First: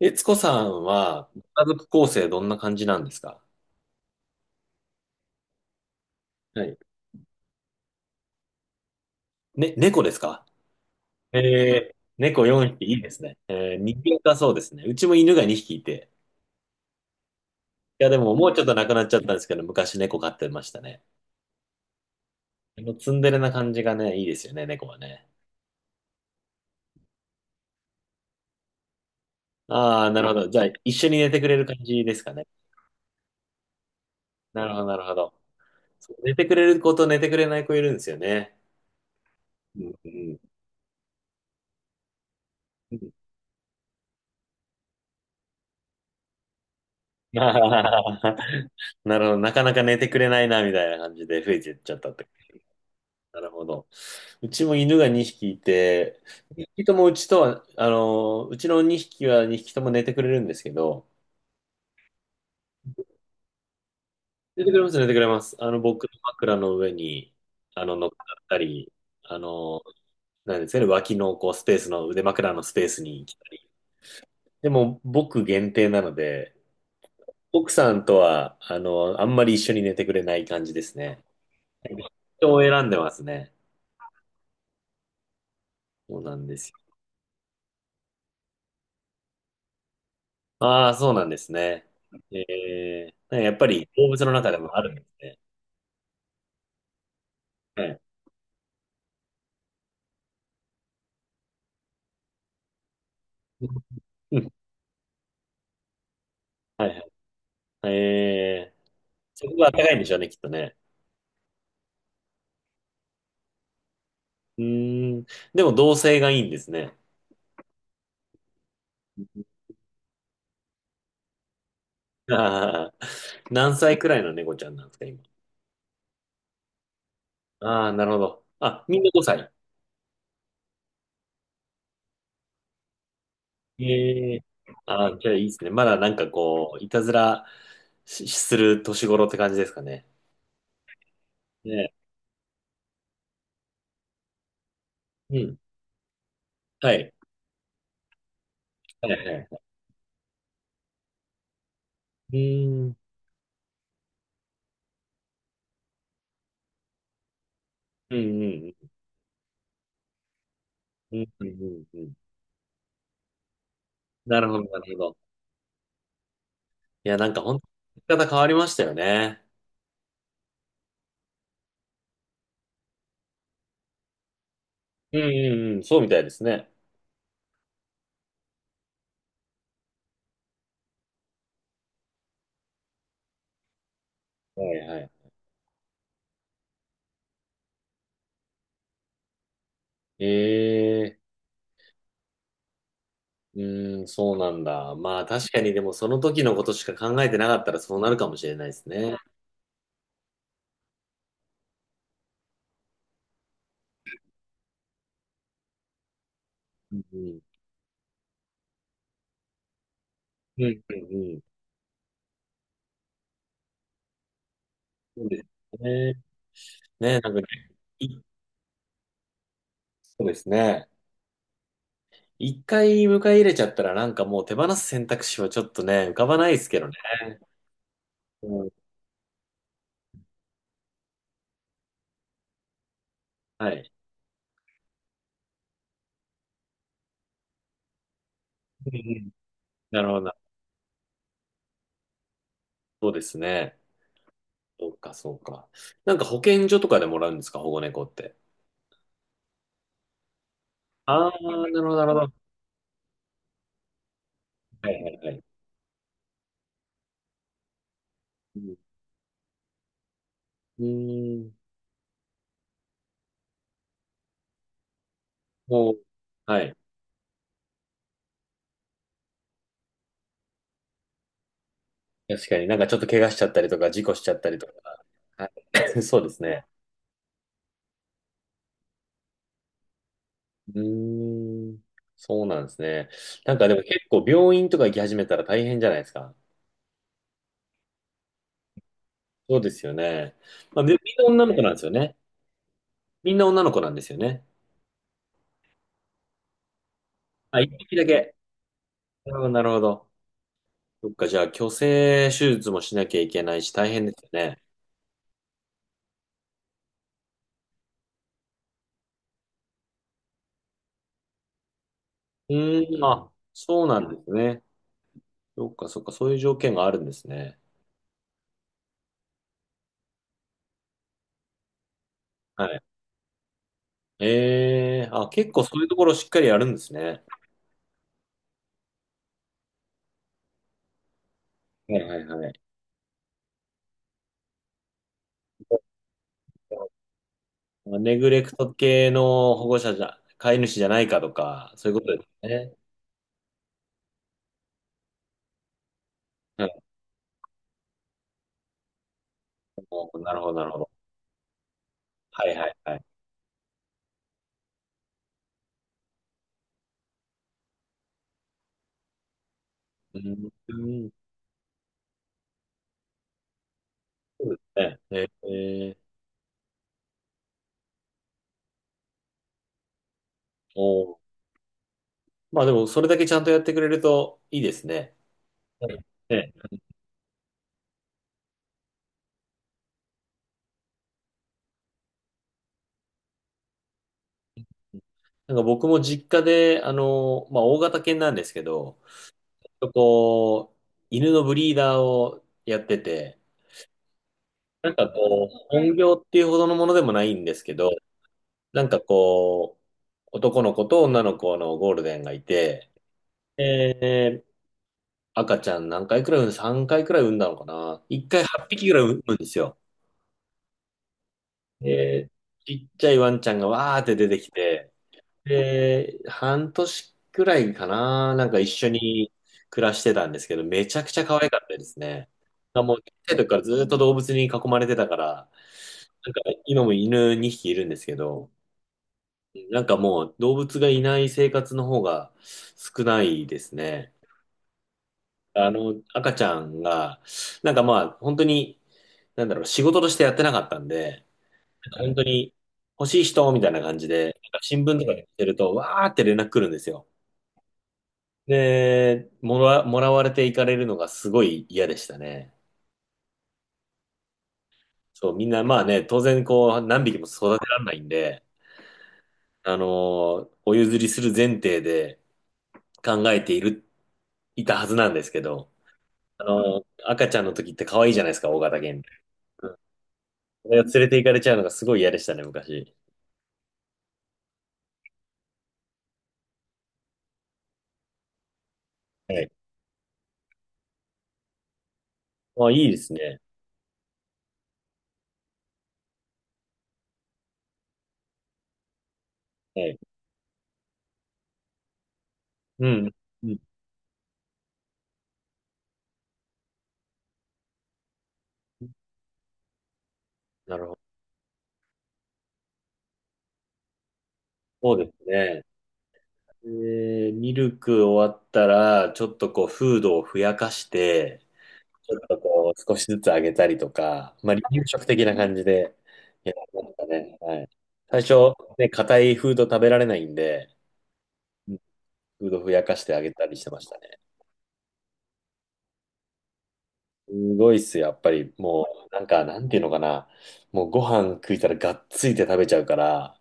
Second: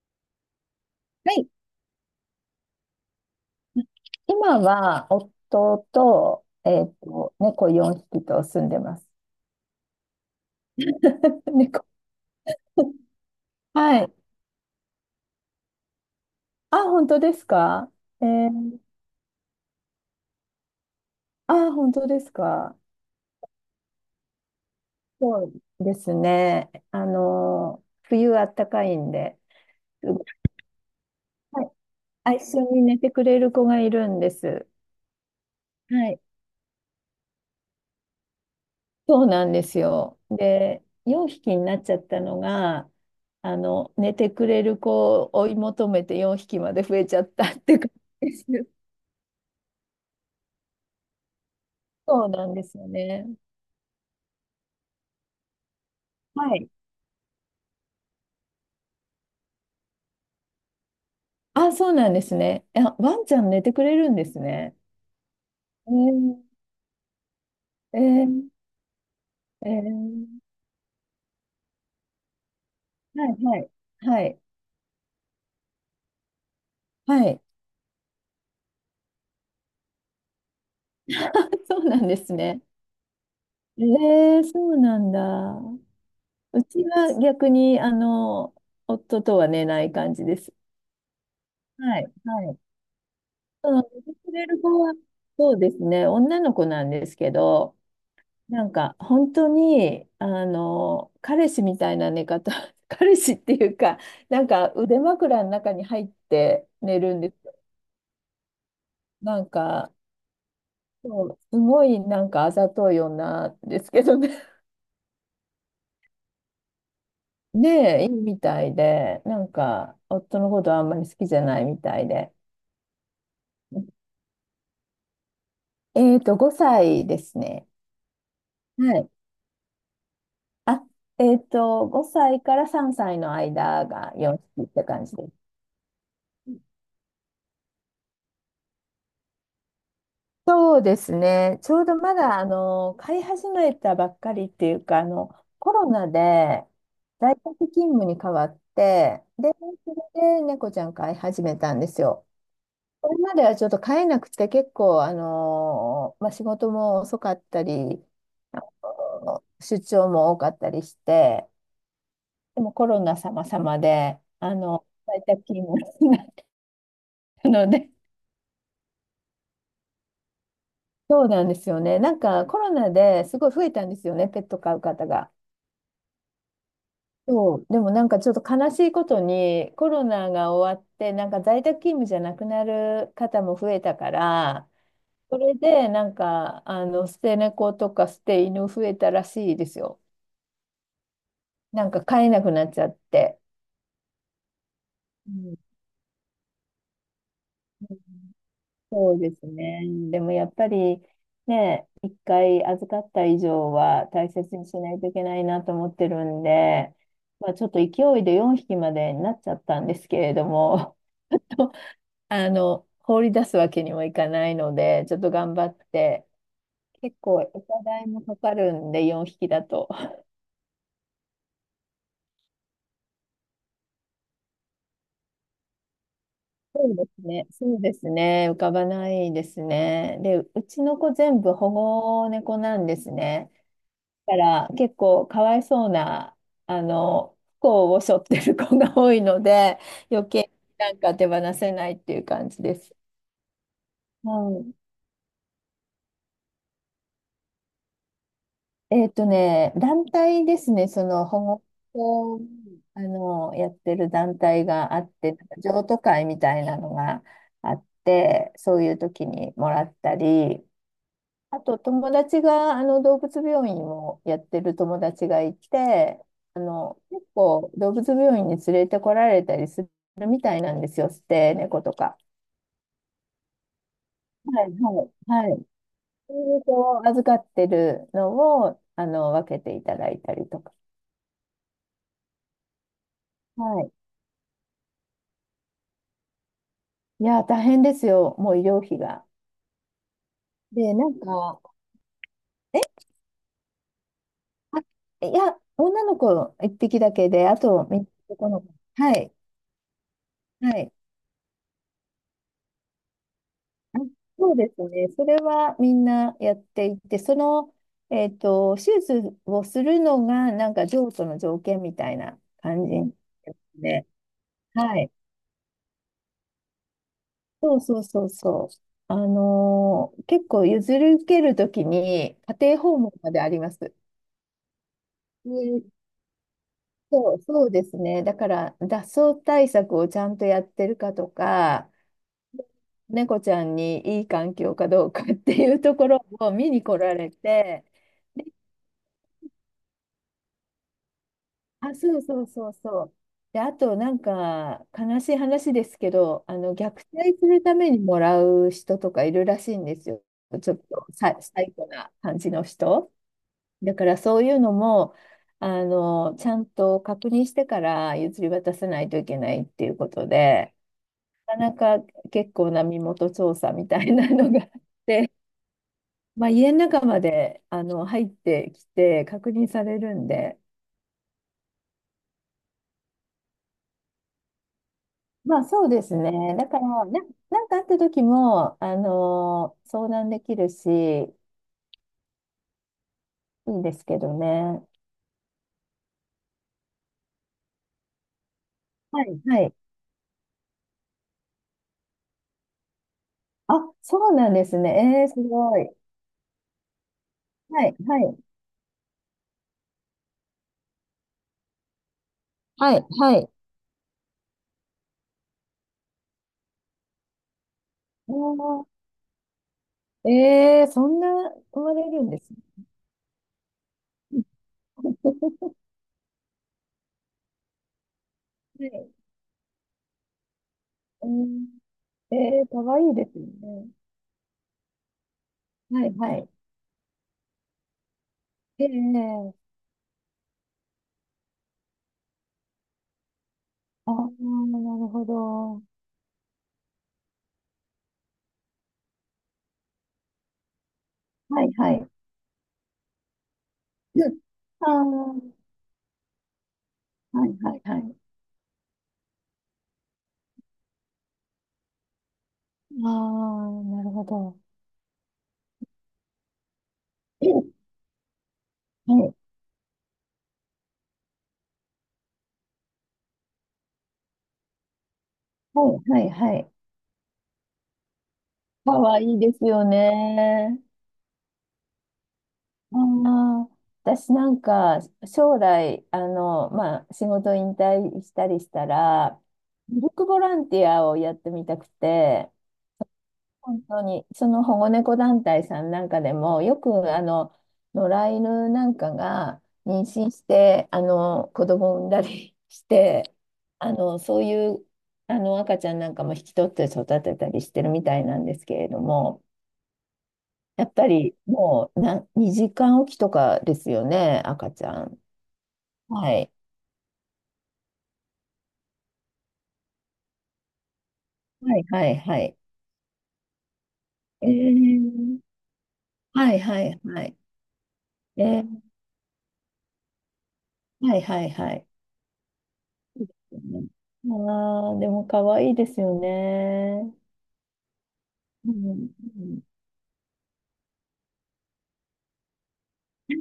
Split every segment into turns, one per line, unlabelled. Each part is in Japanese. えつこさんは、
は
ご
い。
家族構成どんな感じなんですか？
今は、夫と、
はい。
猫4匹と住んでます。
ね、猫ですか？
猫。
えー、猫4匹いいですね。えー、人
はい。
間かそうですね。うちも犬が2匹いて。
あ、本当ですか？
いや、で
え
ももうちょっと
ー、
なくなっちゃったんですけど、昔猫飼ってましたね。
あ、本当ですか？
あのツンデレな感じがね、いいですよね、猫はね。
そうですね。冬あったかいんで、
ああ、
すご
な
い、
るほど。じゃあ、一緒に寝てくれ
は
る
い、
感じですか
あ、
ね。
一緒に寝てくれる子がいるんで
な
す。
るほど、なるほど。
は
そう
い。
寝てくれる子と寝てくれない子いるんですよね。
そうなんです
うんう
よ。
ん
で、4匹になっちゃったのが、
うん
寝てくれる子を追い求めて4匹まで増えちゃっ たって感
な
じです。
るほど。なかなか寝てくれないな、みたいな感じで増えてっちゃったっ
そ
て。
うなんですよね。
なるほど。うちも犬が2匹いて、
はい。
2匹ともうちとは、うちの2匹は2匹とも寝てくれるんですけど、
あ、そうなんですね。え、ワンちゃん寝てくれるんです
寝て
ね。
くれます、寝てくれます。
え
僕の
ー、
枕の上に、
え
乗っかっ
ー、
たり、あ
え
の、
ー、
なんですかね、脇のこうスペースの腕枕のスペースに
は
来
い、
た
は
り。
い。はい、
でも、僕限定なので、
はい。
奥さんとは、あんまり一緒に寝てくれない感じです ね。
あ、そうなんです
人を
ね。
選んでますね。
えー、そうなんだ。
そうなんで
う
す。
ちは逆に、夫とは寝ない感じです。
ああ、そうなんですね。
はい、はい。
ええ、やっぱ
そ
り
の、寝
動
て
物
く
の
れ
中で
る
も
子
ある
は、
んですね。
そうですね、女の子なんですけど、
はい。
なんか本当にあの彼氏みたいな寝方。 彼氏っていうか、
う
なん
ん。
か腕枕の中に入って
はい
寝
はい。
るんですよ。
ええ、
な
そ
ん
こが暖か
か、
いんでしょうね、きっとね。
そう、すごいなんかあざとい女ですけどね。
うーん。でも同性がいいんですね。
ねえ、いいみたいで、なんか夫のことあんまり好きじゃないみたいで。
ああ、何歳くらいの猫ちゃんなんですか、今？
5歳ですね。
ああ、なるほど。あ、
は
みん
い。
な5歳。
あ、5歳から3歳の間が
え
4
え、
匹って感
あ
じ
あ、
で
じ
す。
ゃあいいですね。まだなんかこう、いたずらし、する年頃って感じですかね。
そうですね。ちょう
ね。
どまだ、飼い始めたばっかりっていうか、
うん。
コロナで
はい。
在宅勤務に変わっ
はい
て、
はいは
で、
い。
それで猫ちゃん飼い始めたんですよ。
うーん。
これまではちょっと飼えなくて結構、まあ、仕事も遅かったり、
うん
あ
うん
出張も多かったりし
うん。う
て、
んうんうんうん。
でもコロナ様々で、
なるほど、なるほど。
在宅勤務になっ
いや、なんか
た
本当
ので、
に生き方変わりましたよね。
そうなんですよね。なんかコロナですごい増えたんですよね、ペット飼う方
うん
が。
うんうん、そうみたいですね。
そう、でもなんかちょっと悲しいことにコロナが終わってなんか在宅勤務じゃなくなる方も増えたか
は
ら、
いはい。
それでなんか捨て猫とか捨て犬増えたらしいですよ。
ええ、
なんか飼えなくなっちゃって。
うん、そうなんだ。まあ
う
確
ん、
かにでもその時のことしか考えてなかったらそうなるかもしれないです
そ
ね。
うですね。でもやっぱりね、一回預かった以上は大切にしないといけないなと思ってるんで、
うんうん。
まあ、ちょっと勢いで4匹までになっちゃったんですけれど
うんう
も、
んうん。
放り出すわけにもいかないので、ちょっ
そう
と
で
頑張っ
すね。
て、結
ね、なん
構
か、
お互い
い
もかかるんで、4匹だと。
そうですね。一回迎え入れちゃったらなんかもう手放す選択肢はちょっとね、浮かばないですけ
そ
どね。
うですね、そうですね、浮
うん、
かばないですね。で、うちの子全部保護猫なんですね。
はい。
だから結構かわいそうな、不幸を背負ってる子
う
が
んう
多い
ん、
ので、
なるほ
余
ど。
計なんか手放せないっていう感じです。
そうですね。
はい。
そうか、そうか。なんか保健所とかでもらうんですか、保護猫って？
団体ですね、その
ああ、
保
な
護
るほど、なるほど。
法をやってる団体
は
があ
いは
っ
いは
て、
い。
なんか譲渡会みたいなのがあって、
うん。
そういう時にもらったり、
うーん。
あと友達が動物病院をやってる友達がい
もう、
て、
はい。
結構動物病院に連れてこられたりするみたいなんですよ、捨て猫とか。
確かになんかちょっと怪我しちゃったりとか、事故しちゃったり
は
と
い
か。
は
は
いはい。
い そうで
そう
す
いう
ね。
こう預かってるのを分けていただいたりと
う
か。
ーん。そうなんですね。なん
は
かでも
い、
結構病院とか行き始めたら大変じゃないですか。
いや、大変ですよ、もう医療費が。
そうですよね。まあ、み
で、な
みん
ん
な女の
か、
子なんですよね。みんな女の子なんですよね。
あ、いや、女の子一匹だけで、あ
あ、一
と、
匹
みん
だ
な
け。
男の子。は
な
い、
るほど、なるほど。
はい。
そっか、じゃあ、去勢手術もしなきゃいけないし、大
あ、
変ですよ
そう
ね。
ですね、それはみんなやっていて、その、手術をするのが、なんか、譲渡の条件みたいな
う
感じ
ーん、あ、
です
そうな
ね。
んですね。
はい。
そっかそっか、そういう条件があるんですね。
そうそうそうそう。結構譲り受けるときに、家
は
庭
い。
訪問まであります。
ええ、あ、結構そういう
で、
ところしっかりやるんですね。
そう、そうですね。だから、脱走対策をちゃんとやってるかとか、
はいはいはい。
猫ちゃんにいい環境かどうかっていうところを見に来られて、
ネグレクト系の保護者じゃ、飼い主じゃないかとか、そう
あ、
いうこと
そう
です
そうそう
ね。
そう。で、あと、なんか、悲しい話ですけど、
はい、
虐待するためにもらう人とかいるらしいんですよ。
なるほど、なる
ちょっ
ほど。
とサイコな感
は
じ
い
の
はいはい。
人。だから、そういうのも、ちゃんと確認してから譲り渡さないといけないっていうこ
う
と
んう
で。
ん、
なかなか結構な身元調査みたいな
そ
の
う
が。
で すね。えー、
まあ、家の中まで入ってきて確認されるんで、
おー、まあでも、それだけちゃんとやってくれるといいですね。
まあそう
はい。
です
ね、
ね、だからな、なんかあった時も相談できるし、いいんですけどね。
なんか僕も実家で、まあ、大型犬なんですけど、
はい、はい。
とこう、犬のブリーダーをやってて、
あ、そうなんです
なんか
ね。えー、す
こう、
ごい。
本業っていうほどのものでもないんですけ
は
ど、
い、はい、
なんかこう、男の子と女の子のゴールデンがいて、
はい、はい。
えー赤ちゃん何回くらい産む ?3 回くらい産んだのかな ?1
お
回8
ー、
匹くらい産むんですよ。
えー、そんな生まれる
え
ん
ー
ですね。
ちっちゃいワンちゃんがわーって出てきて、で、半年くらいかな、なんか一
は
緒
い。
に暮らしてたんですけど、めちゃくちゃ
う
可愛かっ
ん、
たですね。
えー、か
もう、
わ
小
いいで
さい
すよ
時からずっ
ね。
と動物に囲まれてたから、
はい、
なん
は
か
い。
今も犬2匹いるんですけど、
ええ、
なんかもう動物がいない生活の方が少ないです
あ
ね。
あ、なるほど。
赤ちゃんが、なんかまあ、本当に、なんだろう、仕事としてやってなかったんで、
はいはい。
本当に欲しい人みたいな感じ
う
で、なん
ん。
か新聞とかで見
あ
てる
あ、
と、わーって連絡来るんですよ。
はいはいはい。
で、もらわれていかれるのがすごい嫌でしたね。
ああ、なるほど。
そう、みんなまあね、当然こう、何匹も育
う
て
ん、
られないんで、
はい
お譲りする前提で考えている、いたはずなんですけど、
はいはい
あ
はい。
のー赤ちゃんの時って可愛いじゃないですか、大型
か
犬。
わいいです
うん。
よ
それ
ね。
を連れて行かれちゃうのがすごい嫌でしたね、昔。
ああ、私なんか将来、まあ仕事引退したりしたら、
はい。
ミルクボランティアをやってみたくて、
まあ、いいですね。
本当に、その保護猫団体さんなんかでも、よく野良犬なんかが
はい。
妊娠して、子供を産んだりし
うん。
て、
うん。
そういう赤ちゃんなんかも引き取って育てたりしてるみたいなんですけれども、
な
や
るほ
っ
ど。
ぱりもうな時間おきとかですよね、赤ち
そう
ゃ
です
ん。
ね。
はい。
でミルク終わったら、ちょっとこう、フードをふやかして、
はいは
ち
い
ょっと
はい。
こう、少しずつ上げたりとか、
え
まあ、離乳食的な
ー、
感じで、や
は
り
い
ま
は
し
い
た
はい。
ね。はい。最初、
えー、
ね、硬いフード食べられないんで、
はいはいはい。
フードふやかしてあげたりしてましたね。
ああ、でも可愛いですよね。
すごいっすよ、やっぱり。
う
も
ん。
う、なんか、なんていうのかな。もう、ご飯食いたらがっついて食べちゃうから、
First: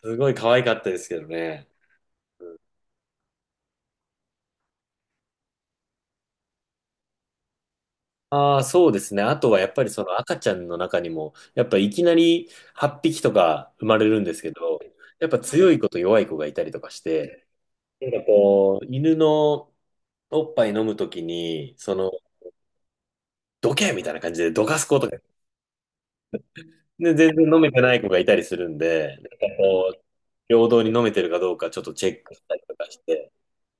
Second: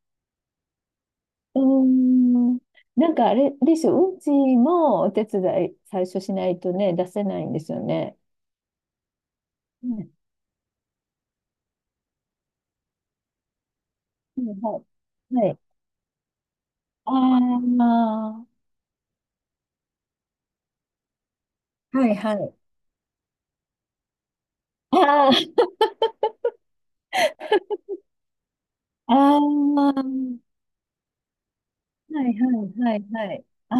すごい可愛かったですけど
う
ね。
ん。うん、なんかあれでしょ、うんちもお手伝い最初しないとね、出せないんですよね。
ああ、そうですね。あとはやっぱ
う
りそ
ん。
の赤ちゃんの中にも、やっぱいきなり8匹とか生まれるんで
う
すけ
ん、は
ど、やっ
い。
ぱ
はい。
強い子と弱い子がいたりとかし
あ
て、なんか
あ、
こう、犬のおっぱい飲むときに、
はいはい。
どけみたいな感じでどかす子とか、
ああ、
で、全然飲めてない子がいたりするん
あ
で、なんか
あ、は
こう、
い
平等に飲めてるかどうかちょっとチェ
は
ッ
い
クしたりとか
は
し
い
て、
はい。あ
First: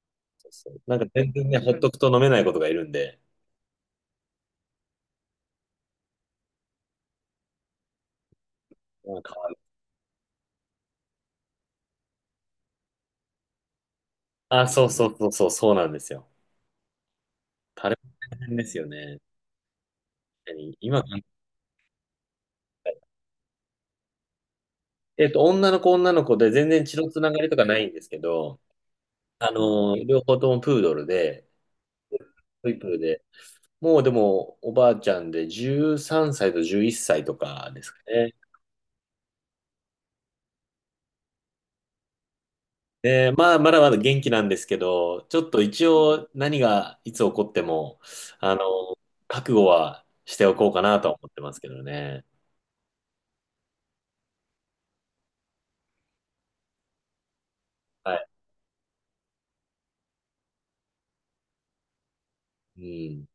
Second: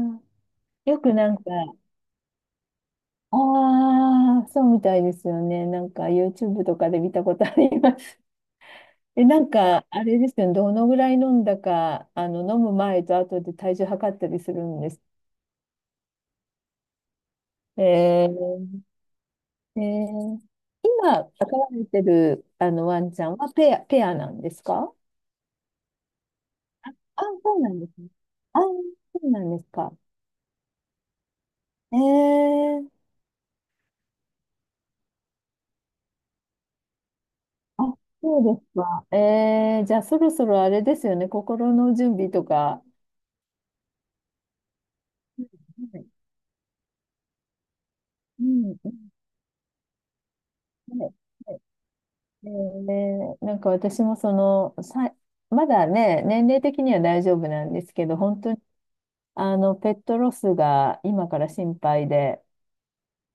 あ、
そうそうなん
よ
か
く
全
なんか、
然ね、ほっとくと飲めない子とかいるんで、
ああ、そうみたいですよね。なんか YouTube とかで見たことあります。
なん
え、
か、
なんか、あれですよね、どのぐらい飲んだか、飲む前と後で体重測ったりする
あ、
ん
そ
で
う
す。
そうそうそう、そうなんですよ。
え
タレも大変で
ー、
すよね。
えー、
確かに今、
今、飼われてる、ワンちゃんはペアなんですか？
女の子女の子で全然血のつ
あ、
ながり
そ
と
う
か
な
な
んで
いん
す
で
ね。
すけ
あ、
ど、
そうなんですか。
両方ともプードルで、
え
トイプ
ー、
ーで、もうでも、おばあちゃんで13歳と11歳とかで
あ、
すかね。
そうですか。えー、じゃあ、そろそろあれですよね、心の準備とか。は
で、まあ、まだまだ元気なんですけど、ち
い、
ょっと一
はい、
応何がいつ起こっても、
う
あの、
ん、は
覚悟はしておこうか
い
なと
は
は思ってますけ
い、
どね。
ねえ、なんか私もその、さ、まだね、年齢的には大丈夫なんですけ
は
ど、
い。
本当にペットロスが今から心配で、
うん。